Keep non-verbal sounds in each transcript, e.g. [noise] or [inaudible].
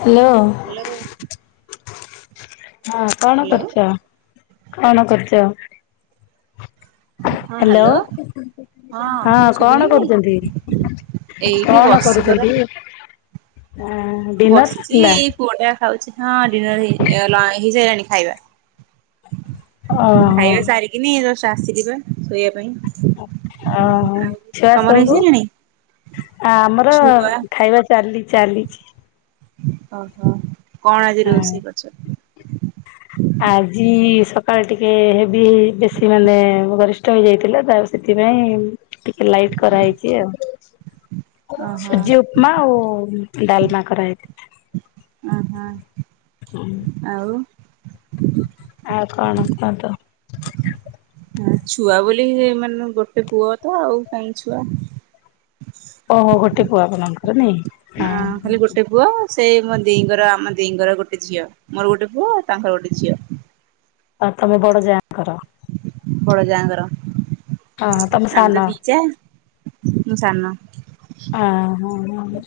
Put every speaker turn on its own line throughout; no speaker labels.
Hello.
Hello.
ହଁ କଣ
hello
କରୁଛ କଣ କରୁଛ? ହ୍ୟାଲୋ ହଁ କଣ କରୁଛନ୍ତି?
ଏଇଠି
କଣ
ବସିଚି
କରୁଛନ୍ତି ହୁଁ।
ବସିଛି। ପୁଅଟା ଖାଉଛି ହଁ ଡିନର [unintelligible] ହେଇ ସାଇଲାଣି ଖାଇବା।
ଓହୋ
ଖାଇବା ସାରିକିନି ଜଷ୍ଟ ଆସିିଲିପା ଶୋଇବା ପାଇଁ।
ଓହୋ
ଆଉ
ଛୁଆ
ତମର
ସବୁ
ହେଇସାଇଲାଣି?
ଆମର
ଛୁଆ
ଖାଇବା ଚାଲି ଚାଲିଚି।
ଓହୋ କଣ ଆଜି
ହଁ
ରୋଷେଇ କରିଛନ୍ତି?
ଆଜି ସକାଳେ ଟିକେ ହେବି ବେଶୀ ମାନେ ଗରି ଷ୍ଟ ହେଇଯାଇଥିଲା ଯାଉ ସେଥିପାଇଁ ଟିକେ ଲାଇଟ୍ କରାହେଇଛି ଆଉ
ଓହୋ
ସୁଜିଉପ ପମା ଆଉ ଡ଼ାଲମା କରା ହେଇଥି
ଓହୋ।
ହୁଁ।
ଆଉ।
ଆଉ କଣ କୁହନ୍ତୁ।
ହଁ ଛୁଆ ବୋଲି ହେଇମାନେ ଗୋଟେ ପୁଅତ ଆଉ କାଇଁ ଛୁଆ।
ଓହୋ ଗୋଟେ ପୁଅ ଆପଣନଙ୍କର ନାଇଁ।
ଅ
ହଁ।
ଖାଲି ଗୋଟେ ପୁଅ ସେଇ ମୋ ଦେଇଁଙ୍କର ଆମ ଦେଇଁଙ୍କର ଗୋଟେ ଝିଅ ମୋର ଗୋଟେ ପୁଅ ତାଙ୍କର ଗୋଟେ ଝିଅ।
ଆଉ ତମ ବଡ଼ଯାଙ୍କର।
ବଡ଼ ଯାଙ୍କର
ହଁ ତମ ସାନ
ଆମେତ ଦିଯା ମୁଁ ସାନ।
ଅଁ ହଁ ହଁ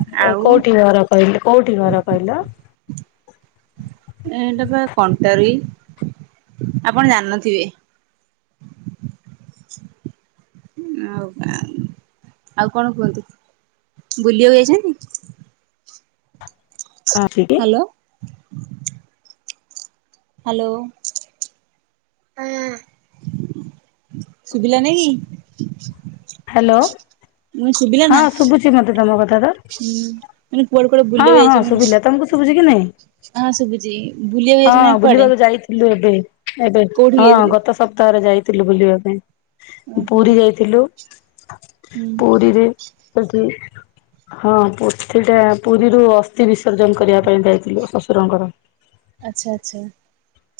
ଆଉ କଉଠି ଘରେ କହିଲି କୋଉଠି ଘର କହିଲ?
ଏ ଏଟାପା କଣ୍ଟାଲି ଆପଣ ଜାଣିନଥିବେ। [unintelligible] ଆଉ କଣ କୁହନ୍ତୁ ବୁଲିବାକୁ ଯାଇଛନ୍ତି?
[unintelligible]
ହାଲୋ। ହାଲୋ ହଁ। ଶୁବିଲାନିକି
ହ୍ୟାଲୋ
ମୁ
ହଁ
ଶୁବିଲାନା।
ମତେ ଶୁଭୁଛି ତମ କଥାଟା
କୁଆଡେ କୁଆଡେ
ହଁ
ବୁଲିବାକୁ
ହଁ
ଯାଇଛନ୍ତି ନା?
ଶୁବିଲା ତମକୁ ଶୁବୁଚିକି ନାଇଁ।
ହଁ ଶୁଭୁଛି ବୁଲିବାକୁ
ହଁ
ଯାଇଛନ୍ତି ନା କୁଆଡେ
ବୁଲିବାକୁ ଯାଇଥିଲୁ ଏବେ। ଏବେ
କୋଉଠିକି
ହଁ
ଯାଇଥିଲେ?
ଗତ ସପ୍ତାହରେ ଯାଇଥିଲୁ ବୁଲିବା ପାଇଁ
ଓହୋ
ପୁରୀ ଯାଇଥିଲୁ।
ହୁଁ
ପୁରୀରେ ସେଠି ହଁ ପୋଥିଟା ପୁରୀରୁ ଅସ୍ଥି ବିସର୍ଜନ କରିବା ପାଇଁ ଯାଇଥିଲୁ ଶ୍ୱଶୁରଙ୍କର।
ଆଚ୍ଛା ଆଚ୍ଛା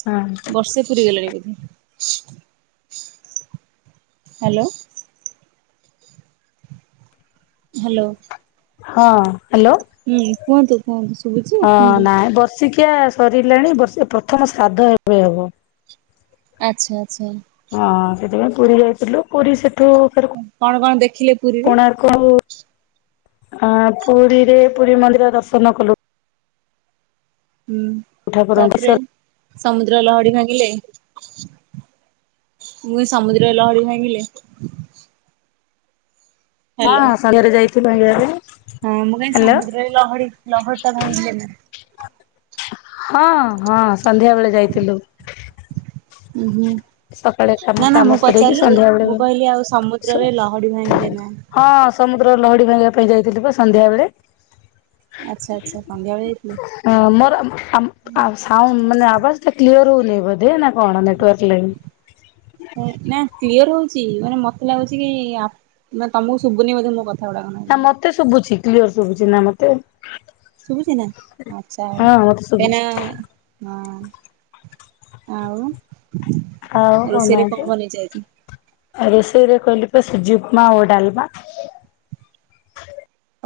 ହଁ
ବର୍ଷେ ପୁରୀ ଗଲାଣି ବୋଧେ। ହାଲୋ। ହାଲୋ।
ହଁ ହାଲୋ।
ହୁଁ କୁହନ୍ତୁ କୁହନ୍ତୁ ଶୁବୁଚି କୁହନ୍ତୁ।
ନାଇଁ ବର୍ଷିକିଆ ସରିଲାଣି ବର୍ଷେ ପ୍ରଥମ ଶ୍ରାଦ୍ଧ ଏବେ ହେବ।
ଆଚ୍ଛା ଆଚ୍ଛା।
ହଁ ସେଥିପାଇଁ ପୁରୀ ଯାଇଥିଲୁ ପୁରୀ ସେଠୁ
କଣ କଣ ଦେଖିଲେ ପୁରୀରେ?
କୋଉ ଆଁ ପୁରୀରେ ପୁରୀ ମନ୍ଦିର ଦର୍ଶନ କଲୁ।
ହୁଁ
ଠାକୁରଙ୍କୁ
ତାପରେ ସମୁଦ୍ର ଲହଡ଼ି ଭାଙ୍ଗିଲେ? ମୁ ସମୁଦ୍ର ଲହଡ଼ି ଭାଙ୍ଗିଲେ?
ହଁ
ହ୍ୟାଲୋ
ସଂଧ୍ୟାରେ ଯାଇଥିଲୁ ଭାଂଗିବା ପାଇଁ।
ହଁ ମୁଁ କାହିଁନି
ହ୍ୟାଲୋ।
ସମୁଦ୍ରରେ ଲହଡ଼ି ଲହଡ଼ିଟା ଭାଗିଲେନା।
ହଁ ହଁ ସନ୍ଧ୍ୟା ବେଳେ ଯାଇଥିଲୁ।
ଉଁ ହୁଁ।
ସକାଳେ କାମ
ନା ନା
କାମ
ମୁଁ
ସରେଇକି
ପଚାରିଲି
ସନ୍ଧ୍ୟା ବେଳେ
ମୁଁ କହିଲି ଆଉ
ସୁ
ସମୁଦ୍ରରେ ଲହଡ଼ି ଭାଙ୍ଗିଲେନା।
ହଁ ସମୁଦ୍ରରେ ଲହଡ଼ି ଭାଙ୍ଗିବା ପାଇଁ ଯାଇଥିଲିପା ସନ୍ଧ୍ୟା ବେଳେ।
ଆଚ୍ଛା ଆଚ୍ଛା ସଂଧ୍ୟାବେଳେ ଯାଇଥିଲେ?
ଆ ମାନେ ଆବାଜ ଟା କ୍ଲିୟର ହଉନି ବୋଧେ ନା କଣ ନେଟୱାର୍କ ଲାଗି?
ନା କ୍ଲିୟର୍ ହଉ ଚି ମାନେ ମତେ ଲାଗୁଛି କି ଆପ୍ ମାନେ ତମକୁ ଶୁବୁନି ବୋଧେ ମୋ କଥା ଗୁଡାକ ନା।
ନା
କଣ
ମତେ ଶୁଭୁଛି କ୍ଲିୟର ଶୁଭୁଛି ନା ମତେ।
ଶୁବୁଛି ନା ଆଚଛା
ହଁ ମତେ
ଏନା
ଶୁଭୁଛି।
ହଁ ଆଉ ରୋଷେଇରେ କଣ ବନେଇ ଚ ଆଜି?
ଆ ରୋଷେଇରେ କହିଲି ପା ସୁଜି ଉପ୍ମା ଓ ଡାଲମା।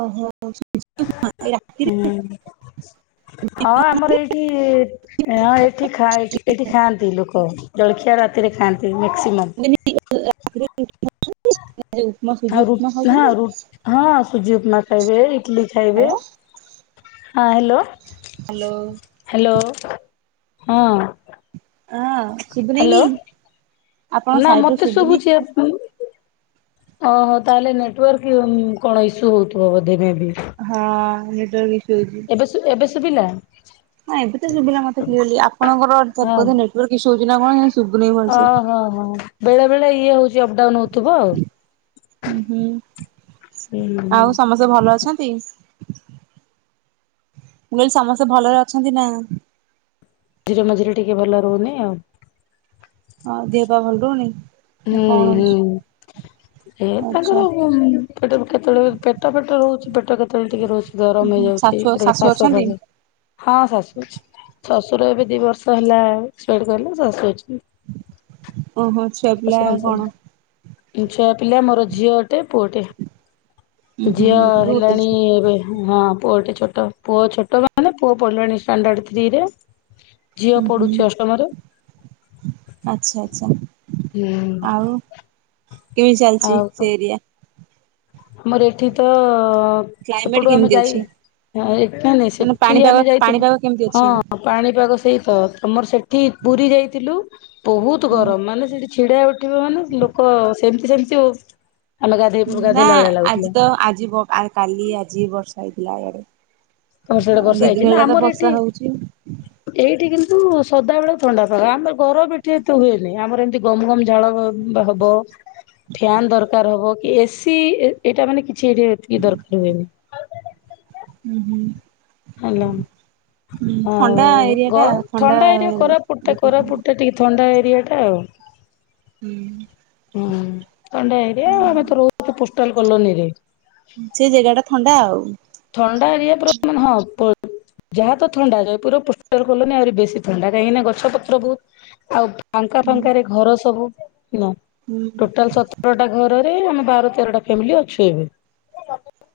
ଓହୋ। [unintelligible] ସୁଜି ଉପମା ଏଇ
ହୁଁ
ରାତିରେ।
ହଁ ଆମର ଏଇଠି ହଁଁ ଏଠି ଖା ଏଠି ଖାଆନ୍ତି ଲୋକ ଜଳଖିଆ ରାତିରେ ଖାଆନ୍ତି ମେକ୍ସିମମ୍।
[unintelligible] ଏ ଯୋଉ ଉପମା
ଆଉ
ସୁଜି
ରୁ
ଉପମା
ହଁ ରୁ
ଖାଉଛନ୍ତି
ହଁ ସୁଜି ଉପମା ଖାଇବେ ଇଟଲି ଖାଇବେ।
ହାଲୋ। ହ୍ୟାଲୋ।
ହ୍ୟାଲୋ ହଁ।
ହଁ। ଶୁଭୁନି କି ଆପଣ
ହ୍ୟାଲୋ ନା
ସାଇଡ ରୁ
ମତେ
ଶୁଭୁନି
ଶୁଭୁଛି ଆପ ଓହୋ ତାହେଲେ ନେଟୱାର୍କ କଣ ଇସ୍ୟୁ ହଉଥିବ ବୋଧେ ମେ ବି
ହଁ ନେଟା ୱର୍କ ଇସୁ ହଉଛି
ଏବେ ଏବେ ଶୁଭିଲା।
ହଁ ଏବେ ତ ଶୁଭିଲା ମତେ କ୍ଲିୟର ଲି ଆପଣଙ୍କରେଟ
ହଁ
ସେପଟେ ନେଟୱର୍କ ଇସ୍ୟୁ ହଉଛି ନା କଣ ସୁବୁନାଇଁ ଭଲସେ।
ଓହ। ବେଳେ ବଳେ ଇଏ ହଉଛି ଅପଡାଉନଉ। ଥିବ ଆଉ ହୁଁ।
ହୁଁ ହୁଁ ଆଉ ସମସ୍ତେ ଭଲ ଅଛନ୍ତି ମୁଁ କହିଲି ସମସ୍ତେ ଭଲରେ ଅଛନ୍ତି ନା?
ମଝିରେ ମଝିରେ ଟିକେ ଭଲ ରହୁନି ଆଉ।
ହଁ ଦେହ ପା ଭଲ ରହୁନି
ହୁଁ
କଣ
ହୁଁ।
ହଉଛି?
ଏ
ଆଚ୍ଛା
ତାଙ୍କର କେତେବେଳେ ପେଟ ଫେଟ ରହୁଛି ପେଟ କେତେବେଳେ ଟିକେ ରହୁଛି ଗରମ ହେଇଯାଉଛି।
ଛୁଆ
କେତେବେଳେ
ଶାଶୁ
କାଶ
ଅଛନ୍ତି?
ଫାସ ହଁ ଶାଶୁ ଅଛନ୍ତି ଶ୍ୱଶୁର ଏବେ ଦି ବର୍ଷ ହେଲା ଏକ୍ସପାଇଡ କଲେ ଶାଶୁ ଅଛନ୍ତି।
ଓହୋ ଛୁଆ
ଶାଶୁ
ପିଲା
ପାଞ୍ଚ
କଣ?
ଛୁଆ ପିଲା ମୋର ଝିଅ ଟେ ପୁଅଟେ
ଉଁ ହୁଁ
ଝିଅ
ଗୋଟେ ରୁ ଗୋଟେ
ହେଲାଣି ଏବେ ହଁ ପୁଅ ଟେ ଛୋଟ ପୁଅ ଛୋଟ ମାନେ ପୁଅ ପଢିଲାଣି ଷ୍ଟାଣ୍ଡାର୍ଡ ଥ୍ରି ରେ।
ହୁ ହୁଁ ଆଚ୍ଛା ଆଚ୍ଛା। ଆଉ କେମିତି ଚାଲିଛି
ଆଉ କଣ
ସେ ଏରିଆ?
ଆମର ଏଠି ତ
କ୍ଲାଇମେଟ
ସେପଟୁ ଆମେ
କେମିତି
ଯାଇ
ଅଛି?
ନାଇ ନାଇଁ
ମାନେ
ସେଠି
ପାଣିପାଗ
ଆମେ ଯାଇଥିଲୁ
ପାଣିପାଗ କେମିତି ଅଛି
ହଁ
ଏଇନା?
ପାଣିପାଗ ସହିତ ତମର ସେଠି ପୁରୀ ଯାଇଥିଲୁ ବହୁତ ଗରମ ମାନେ ସେଠି ଛିଡା ଉଠିବ ମାନେ ଲୋକ ସେମିତି ସେମିତି ଆମେ ଗାଧୋଇ
ନା ଆଜି ତ ଆଜି କାଲି ଆଜି ବର୍ଷା ହେଇଥିଲା ଆଗରେ।
ତମ ସେଟେ ବର୍ଷା ହେଇଛି ନା ଆମର ଏଠି ଏଇଠି କିନ୍ତୁ ସଦା ବେଳ ଥଣ୍ଡା ଫାଗ ଆମର ଗରମ ଏଠି ଏତେ ହୁଏନି ଆମର ଏମିତି ଗମ ଗମ ଝାଳ ହବ ଫ୍ୟାନ ଦରକାର ହବ କି ଏସି ଏଇଟା ମାନେ କିଛି ଏରିଆ ଏତିକି ଦରକାର ହୁଏନି।
ହୁଁ ହୁଁ।
ହେଲା
ହୁଁ
ଆଉ
ଥଣ୍ଡା ଏରିଆ
ଗ
ଟା
ଥଣ୍ଡା ଏରିଆ କୋରଫୁଟ ଟା
ଲୋକେସନ।
କୋରଫୁଟ ଟିକେ ଥଣ୍ଡା ଏରିଆଟା ଆଉ।
ହୁଁ।
ହୁଁ ଥଣ୍ଡେ ହେଇରେ ଆଉ ଆମେ ତ ର ପୋଷ୍ଟାଲ କଲୋନିରେ।
ସେ ଜାଗା ଟା ଥଣ୍ଡା ଆଉ।
ଥଣ୍ଡା ଏରିଆ ପୁରା ମାନେ ହଁ। ଯାହା ତ ଥଣ୍ଡା ଜୟପୁର ପୋଷ୍ଟର କଲନି ଆହୁରି ବେଶୀ ଥଣ୍ଡା କାହିଁକି ନା ଗଛ ପତ୍ର ବହୁତ ଆଉ ଫାଙ୍କା
ହୁଁ
ଫାଙ୍କରେ ଘର ସବୁ
ହୁଁ
ଟୋଟାଲତ ବରଟା ଘରରେ ଆମ ବାର ତେରଟା ଫ୍ୟାମିଲି ଅଛୁ। ଏବେ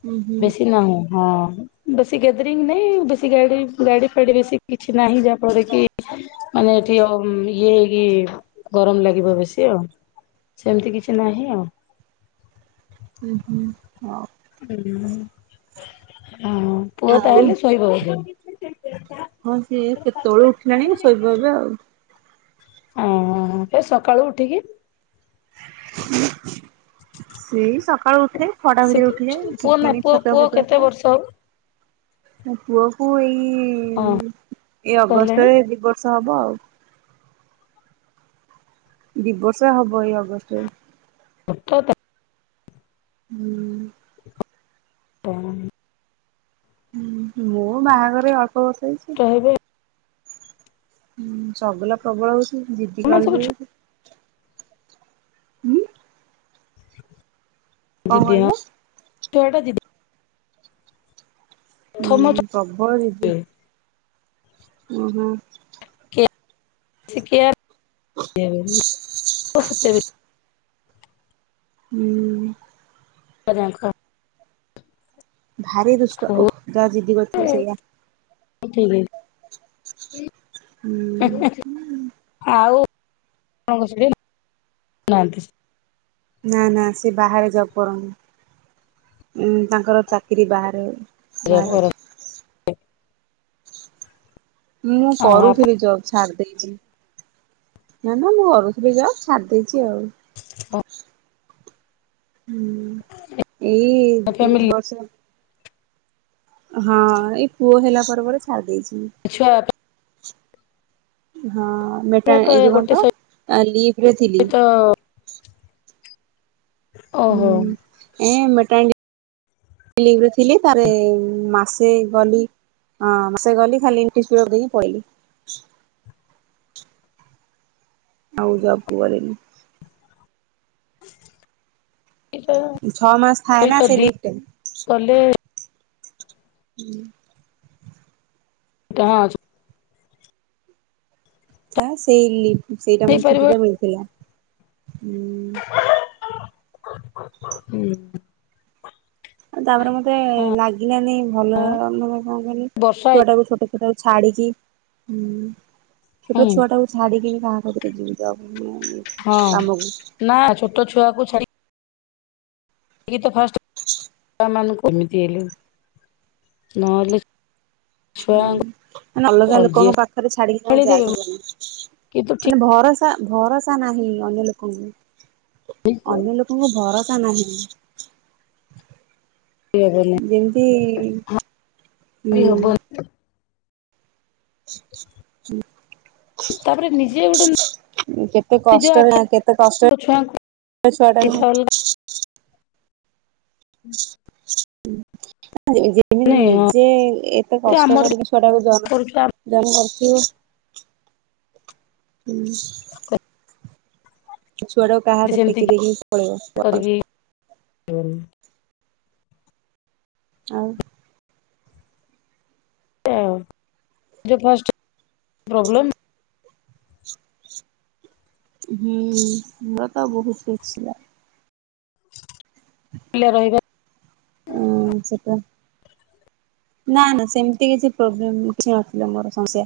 ହୁଁ ହୁଁ
ବେଶୀ ନାହୁଁ ହଁ। ବେଶୀ ଗ୍ୟାଦରଙ୍ଗ ନାଇଁ ବେଶୀ ଗାଡି ଗାଡି ଫାଡି ବେଶୀ କିଛି ନାହିଁ ଯାହା ଫଳରେ କି ମାନେ ଏଠି ଆ ଇଏ ହେଇକି ଗରମ ଲାଗିବ ବେଶୀ ଆଉ। ସେମିତି କିଛି ନାହିଁ ଆଉ।
ହୁଁ ହୁଁ ହଉ।
ହୁଁ ହଁ ପୁଅ
ଆଉ
ତାହଲେ ଶୋଇବ ଏବେ।
ହଁ ସିଏ କେତେବେଲୁ ଉଠିଲାଣି ଶୋଇବା ଏବେ ଆଉ।
ଓ ଏ ସକାଳୁ ଉଠିକି
[inaudible] ସେଇ ସକାଳୁ ଉଠେ ଛଅଟା
ସେ
ଭିତରେ ଉଠଯାଏ
ପୁଅ ନା ପୁଅ
ଛତୁଆ
ପୁଅ
ଫତୁଆ
କେତେ
ଖ
ବର୍ଷ ହବ?
[inaudible] ପୁଅ କୁ ଏଇ
ହଁ
ଏଇ
କହିଲେଣି
ଅଗଷ୍ଟରେ ଦି ବର୍ଷ ହବ ଆଉ। ଦଦି ବର୍ଷ ହବ ଏଇ ଅଗଷ୍ଟରେ।
ତ ତ
ହୁଁ।
ହଁ।
ହୁଁ ମୋ ବାହାଘରେ ଅଳ୍ପ ବର୍ଷ ହେଇଛି।
ହେବେ
ହୁଁ ଶଗୁଲା ପ୍ରବଳ ହଉଛି ଯିଦି କା
ସେମାନେ ସବୁ
କଣ
ଯିଦି
କହିଲ?
ଏଇଟା ଜିଦ
ହୁଁ
ପ୍ରଥମ
ପ୍ରବଳ ଦିଦି
ଛୁଆ
ଓହୋ
[unintelligible]
ହୁଁ।
ଅଜାଙ୍କ
ଭାରି ଦୁଷ୍ଟ ଓହ
ସ୍କୁଲରେ
ଯାହା ଜିଦି କରଥିବ ସେଇଆ
[unintelligible]
ହୁଁ।
ଆଉଣ ସେଠ ନାହାନ୍ତି।
ନା ନା ସେ ବାହାରେ ଜବ୍ କରନ୍ତି ତାଙ୍କର ଚାକିରି ବାହାରେ। ବାହାରେ ଅଛି। ମୁଁ
ଆଉ ଆପଣ
କରୁଥିଲି ଜବ୍। ଛାଡ୍ ଦେଇେଛି ନା ନା ମୁଁ କରୁଥିଲି ଜବ ଛାଡି ଦେଇେଛି ଆଉ।
ହଁ।
ହୁଁ ଏଇ ଦୁଇ
ଫ୍ୟାମିଲି
ବର୍ଷ ହଁ ଏଇ ପୁଅ ହେଲା ପରେ ପରେ ଛାଡି ଦେଇଛି।
ଆଚ୍ଛା
ହଁ ମେଟା
ଯାକ
ଏଇ ଯ କଣ
ଗୋଟେ
ତ କାଲି ଲିଭରେ ଥିଲି।
ସହିତ ଓହୋ
ହୁଁ ଏ ମଟାଡି ଲିବ୍ ଥିଲି ତାର ମାସେ ଗଲି। ହଁ ସେ ଗଲେ ଖାଲି ଏଇଠ ଦେଇକି ପଳେଇି ଆଉ ଯବ୍ କୁ ଗଲେନୀ
ହଁ।
ଛ ମାସ ଥାଏ ନା
ସହିତ
ସେ
ଦି
ଲିଗ ଟେ।
କଲେ
ହୁଁ।
[unintelligible]
ଥା ସେଇ ଲି ସେଇଟା ମାନେ
ହେଇପାରିବ
ଛୁଟିଟା ମିଳିଥିଲା ଉଁ
ହୁଁ।
ଆଉ ତାପରେ ମତେ ଲାଗିଲାନି ଭଲ ମାନେ କଁ କିହିଲୁ
ବର୍ଷା ହେଇ
ଛୁଆଟାକୁ ଛୋଟ ଛୁଆଟାକୁ ଛାଡିକି ହୁଁ ଛୋଟ
ହୁଁ
ଛୁଆଟାକୁ ଛାଡିକି ବି କଁ ଘରୁକୁ ଯିବି ତାପରେ ଫୁଣି ଇଏ
ହଁ ନା ଛୋଟ ଛୁଆକୁ ଛାଡି ଗି ତ ଫା
[inaudible]
ଏମାନୁଙ୍କୁ ଏମିତି ହେଲେ ନହଲେ
ସ୍ ହୁଁ ମାନେ ଅଲଗା
ଯିଏ
ଲୋକଙ୍କ ପାଖରେ ଛାଡିକି ତ
ସମ୍ଭାଳି
ଯାଇ
ଦେବେ
ହବନି
କିନ୍ତୁ
ମାନେ ଭରସ୍ ସା ଭରସା ନାହିଁ ଅନ୍ୟ ଲୋକଙ୍କୁ
ଠିକ
ଅନ୍ୟ ଲୋକଙ୍କୁ ଭରସା ନାହିଁ।
ଇ ହବନି
ଯେମିତି
ହା ରି ହବ
ହୁଁ [inaudible]
ତାପରେ ନିଜେ ଗୋଟେ ନ୍
ଉଁ କେତେ କଷ୍ଟରେ ନା କେତେ କଷ୍ଟ
ଛୁଆଙ୍କୁ
ଏ ଛୁଆଟାକୁ ମୁଁ
ଅଲଗା ହୁଁ।
[unintelligible] ଯେମିତି
ହଁ
ନିଜେ ଏତେ କଷ୍ଟ
ଆମର
କରିକି ଛୁଆଟାକୁ ଜନ୍
କରୁଛୁ
ଜନ୍ମ କରଥିବି ହୁଁ। ଛୁଆଟାକୁ କାହା
ଆମେ
ହାତରେ
ସେମିତି
ଟେକି ଦେଇକି ପଳେଇବ କୁଆଡେ।
ଉଁ।
ଆଉ
ଏ ଆଉ ଯେ ଫାଷ୍ଟେ ପ୍ରୋବ୍ଲେମ୍
ହୁଁ ମୋର ତ ବୋହୁତ [unintelligible] ଲା
ପିଲା ରହିବା
ଉଁ ସେଟୁ ନା ନା ସେମତି କିଛି ପ୍ରୋବ୍ଲେମ୍ କିଛି ନଥିଲା ମୋର। ସମସ୍ୟା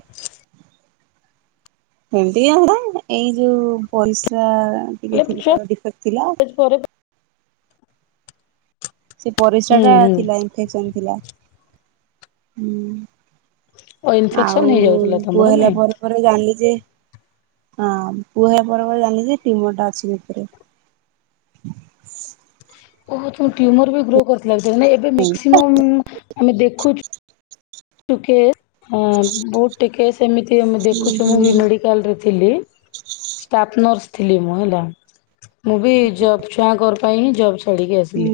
ହେନ୍ତି ଆଉ ଗୋଟେ ଏଇ ଯୋଉ ପରିସ୍ରା ଟିକେ ଥିଲା ଡିଫେକ୍ଟ୍ ଥିଲା।
ପରିସ୍ରା
ସେ
ହୁଁ
ପରିସ୍ରାଟା
ହୁଁ
ଥିଲା ଇନଫେକ୍ସନ୍ ଥିଲା ହୁଁ।
ଓ ଇନଫେକ୍ସନ
ଆଉ
ହେଇଯାଉଥିଲା
ପୁଅ
ତମର
ହେଲା
ନାଇଁ
ପରେ ପରେ ଜାଣିଲି ଯେ ହଁ ପୁଅ ହେଲା ପରେ ପରେ ଜାଣିଲି ଯେ ଟ୍ୟୁମରଟା ଅଛି ଭିତରେ।
ଓହୋ ତମ ଟ୍ୟୁମର୍ ବି ଗ୍ରୋ କରିଥିଲା ବୋଧେ ମାନେ ଏବେ ମ୍ୟାକ୍ସିମମ୍ ଆମେ ଦେଖୁଛୁ
[inaudible]
ଉ କେ ଆଁ ବୋହୁତ ଟିକେ ସେମିତି ଆମେ
ହୁଁ
ଦେଖୁଛୁ ମୁଁ ବି
ହୁଁ।
ମେଡି କାଲରେ ଥିଲି ଷ୍ଟାପ୍ ନର୍ସ ଥିଲି ମୁଁ ହେଲା। ମୁଁ ବି ଜବ୍ ଛୁଆଙ୍କର ପାଇଁ ଜବ୍ ଛାଡିକି ଆସିଲି
ହୁଁ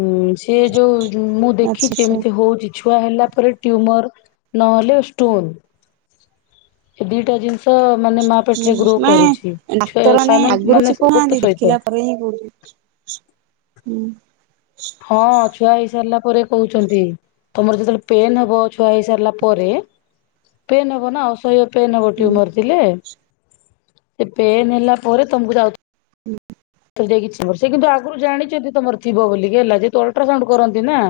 ଉଁ ସି ଏ ଯୋଉ ଜୁ ମୁଁ
ଆଚ୍ଛା
ଦେଖିଛି
ଆଚ୍ଛା
ଏମିତି ହଉଚି। ଛୁଆ ହେଲା ପରେ ଟ୍ୟୁମର୍ ନହେଲେ ଷ୍ଟୋନ୍। ଏ ଦିଟା ଜିନିଷ ମାନେ ମା
ହୁଁ
ପେଟରେ ଗ୍ରୋ କରୁଛି।
ମେ
ଛୁଆ
ଡାକ୍ତରମାନେ
ସାମାନ
ଆଗୁରୁ
ମାନେ
କିଛି
ଗୋଟେ
କହୁନାହାନ୍ତି
ସହିତ
ଦେଖିଲା ପରେ ହିଁ କହୁଛନ୍ତି। ସ୍ ହୁଁ।
ହଁ ଛୁଆ ହେଇସାରିଲା ପରେ କହୁଛନ୍ତି। ତମର ଯେତେବେଳେ ପେନ୍ ହବ ଛୁଆ ହେଇ ସାରିଲା ପରେ ପେନ୍ ହବ ନା ଅସହ୍ୟ ପେନ୍‌ ହବ ଟ୍ୟୁମର୍ ଥିଲେ ଏ ପେନ୍ ହେଲା ପରେ ତମକୁ ଯାଉ
[inaudible]
[unintelligible] ଥିବ ସେ କିନ୍ତୁ ଆଗୁରୁ ଜାଣିଚନ୍ତି ତମର ଥିବ ବୋଲିକି ହେଲା ଯେହେତୁ ଅଲଟ୍ରାସାଉଣ୍ଡୁ କରନ୍ତି ନା।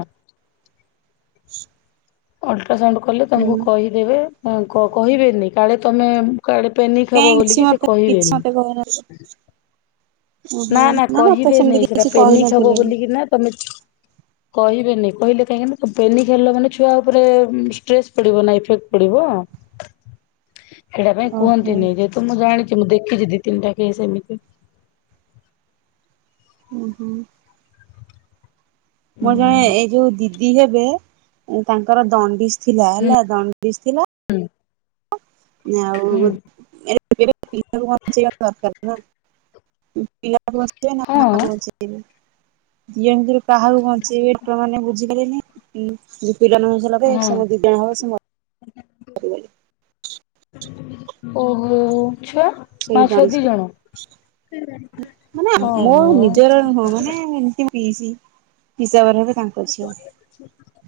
ଆଛ [unintelligible]
ଅଲଟ୍ରାସାଉଣ୍ଡୁ କଲେ ତମକୁ କହିଦେବେ ଉଁ କ କହିବେନି କାଳେ ତମେ ଉଁ କୁଆଡେ ପେନିକ୍
କାଇଁ
ହବ
କିଛି
ବୋଲିକି ସିଏ
ମତେ
କହିବେନି।
[unintelligible]
ନା
ଓହୋ
ନା
ମତେ ସେମିତି
କହିବେନି ସେଟା
କିଛି
ପେନିକ ହବ
କହିନଥିଲେ।
ବୋଲିକି ନା ତମେ କହିବେନି କହିଲେ କାହିଁକି ନା ପେନିକ ହେଲ ମାନେ ଛୁଆ ଉପରେ ଷ୍ଟ୍ରେସ ପଡିବ ନା ଇଫେକ୍ଟ ପଡିବ।
[unintelligible]
ସେଇଟା ପାଇଁ
ଓହୋ।
କୁହନ୍ତିନି ଯେହେତୁ ମୁଁ ଜାଣିଛି ମୁଁ ଦେଖିଛି ଦି ତିନିଟା କେସେ ଏମିତି।
ଉଁ ହୁଁ। ମୋର ଜଣେ ଏଇ ଯୋଉ ଦିଦି ହେବେ ତାଙ୍କର ଦଣ୍ଡିଶ ଥିଲା ହେଲା ଦଣ୍ଡିଶ ଥିଲା
ହୁଁ।
ଆଉ [unintelligible]
ହୁଁ
ବଞ୍ଚେଇବା ଦରକାର ନା। ପିଲାକୁ ବଞ୍ଚେଇବେ ନା
ହଁ
ମା କୁ ବଞ୍ଚେଇବେ ଦିଜଣଙ୍କ ଭିତରୁ କାହାକୁ ବଞ୍ଚେଇବେ? କ୍ତରମାନେ ବୁଝିପାଇଲେନି ପିଲା ଜନମ ହେଇ ସାରିଲା
ହଁ
ପରେ ମୋ ଦିଦି ଜଣ ହବ ସେ ମ ମରିଗଲେ।
ଓହୋ ଛୁଆ
ସେଇ
ମା ଛୁଆ
ଦଣ୍ଡିସ୍
ଦି
ରେ
ଜଣ?
ମାନେ ମୋ
ଓହୋ।
ନିଜର ନୁହଁ ମାନେ ଏମତି ପିସି ହିସାବରେ ହେବେ ତାଙ୍କ ଝିଅ।
[unintelligible]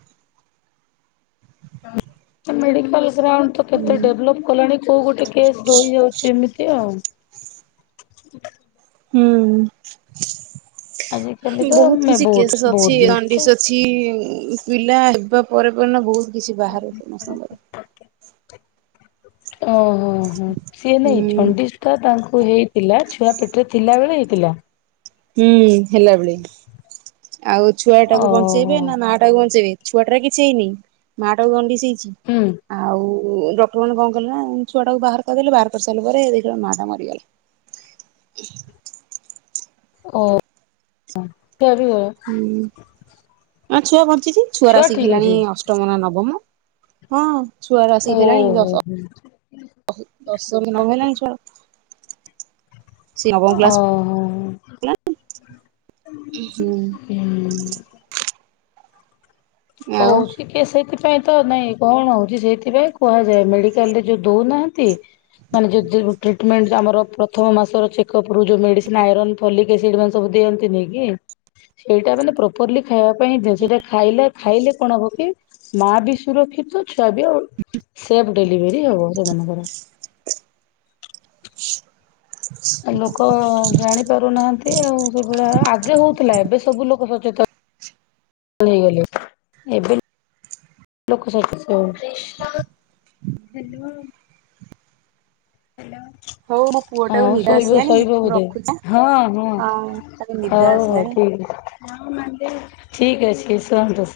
ମେଡିକାଲ୍‌ ଗ୍ରାଉଣ୍ଡ ତ କେତେ
ହୁଁ
ଡେଭଲପ୍ କଲାଣି କୋଉ ଗୋଟେ କେସ୍‌ ଡୋଇ ଜାଉ ଛି ହେମିତି ଆଉ।
ହୁଁ
ଆଜିକାଲି ତ
ବହୁତ
ମେ
କିଛି କେସେସ୍ ଅଛି
ବହୁତ ଜିନିଷ
ଅଣ୍ଡିସ୍ ଅଛି। କି ପିଲା ହେବା ପରେ ପରେ ନା ବହୁତ କିଛି ବାହାରେ ସମସ୍ତଙ୍କର।
ଓହୋ ହୋ ସିଏ
ହୁଁ
ନାଇଁ ଚଣ୍ଡି ତ ତାଙ୍କୁ ହେଇଥିଲା ଛୁଆ ପେଟରେ ଥିଲା ବେଳେ ହେଇଥିଲା।
ହୁଁ ହେଲା ବେଳେ ଆଉ ଛୁଆ ଟାକୁ
ଓହୋ
ବଞ୍ଚେଇବେ ନା ମା ଟାକୁ ବଞ୍ଚେଇବେ ଛୁଆ ଟାର କିଛି ହେଇନି ମା ଟାକୁ ଦଣ୍ଡିଶୀ ହେଇଛି।
ହୁଁ।
ଆଉ ଡକ୍ଟର ମାନେ କଣ କଲେ ନା ଛୁଆ ଟାକୁ ବାହାର କରିଦେଲେ ବାହାର କରି ସାରିଲା ପରେ ଦେଖିଲେ ମା ଟା ମରିଗଲା। ଉ [unintelligible]
[unintelligible]
ହୁଁ ଛୁଆ ବଞ୍ଚିଛି ଛୁଆର
ଛୁଆ
ଆସିକି
ଠିକ
ହେଲାଣି
ଅଛି
ଅଷ୍ଟମ ନା ନବମ। ହଁ ଛୁଆର ଆସି କି ହେଲାଣି ଦସ
ହୁଁ।
ଦଶମି ନ ହେଲାଣି ଛୁଆ। ସେ ନବମ କ୍ଲାସ
ଓହୋ
ହେଲାଣି ହୁଁ।
ହୁଁ।
ଆଉ
କଉଛି। ସେଥିପାଇଁ ତ ନାଇଁ କଣ ହଉଛି ସେଇଥିପାଇଁ କୁହାଯାଏ ମେଡିକାଲ ରେ ଯୋଉ ଦଉନାହାନ୍ତି ମାନେ ଯଦି ଟ୍ରିଟ୍ ମେଣ୍ଟ ଆମର ପ୍ରଥମ ମାସର ଚେକପରୁ ଯେଉ ମେଡିସିନ ଆଇରନ୍‌ ଫଲିକ୍ ଏସିଡିର ଦିଅନ୍ତିିନି କି ସେଇଟା ମାନେ ପ୍ରପରଲି ଖାଇବା ପାଇଁ ସେଟା ଖାଇଲେ ଖାଇଲେ କଣ ହବ କି ମା ବି ସୁରକ୍ଷିତ ଛୁଆ ବି ଆଉ ସେବ୍। ଡେଲିଭେରି ହେବ ସେମାନଙ୍କର।
ହ [unintelligible]
ଆଉ ଲୋକ ଜାଣି ପାରୁନାହାନ୍ତି ଆଉ ସେଭଳିଆ ଆଗେ ହଉଥିଲା ଏବେ ସବୁ ଲୋକ ସଚେତନ।
ଛି।
[unintelligible] ଏବେ ଲୋକ ସଚେତେ ହେବେ।
ହଉ ମୋ ପୁଅ
ହଁ
ଟାକୁ ନିଦ
ଶୋଇବ
ଆସିଲାଣି
ଶୋଇବ
ମୁଁ
ବୋଧେ
ରଖୁଛି
ହଁ ହଁ।
ତାକୁ ନିଦ
ହଉ ହଉ
ଆସିଲାଣି।
ଠିକ୍ ଠିକ୍ ଅଛି ଶୁଅନ୍ତୁ।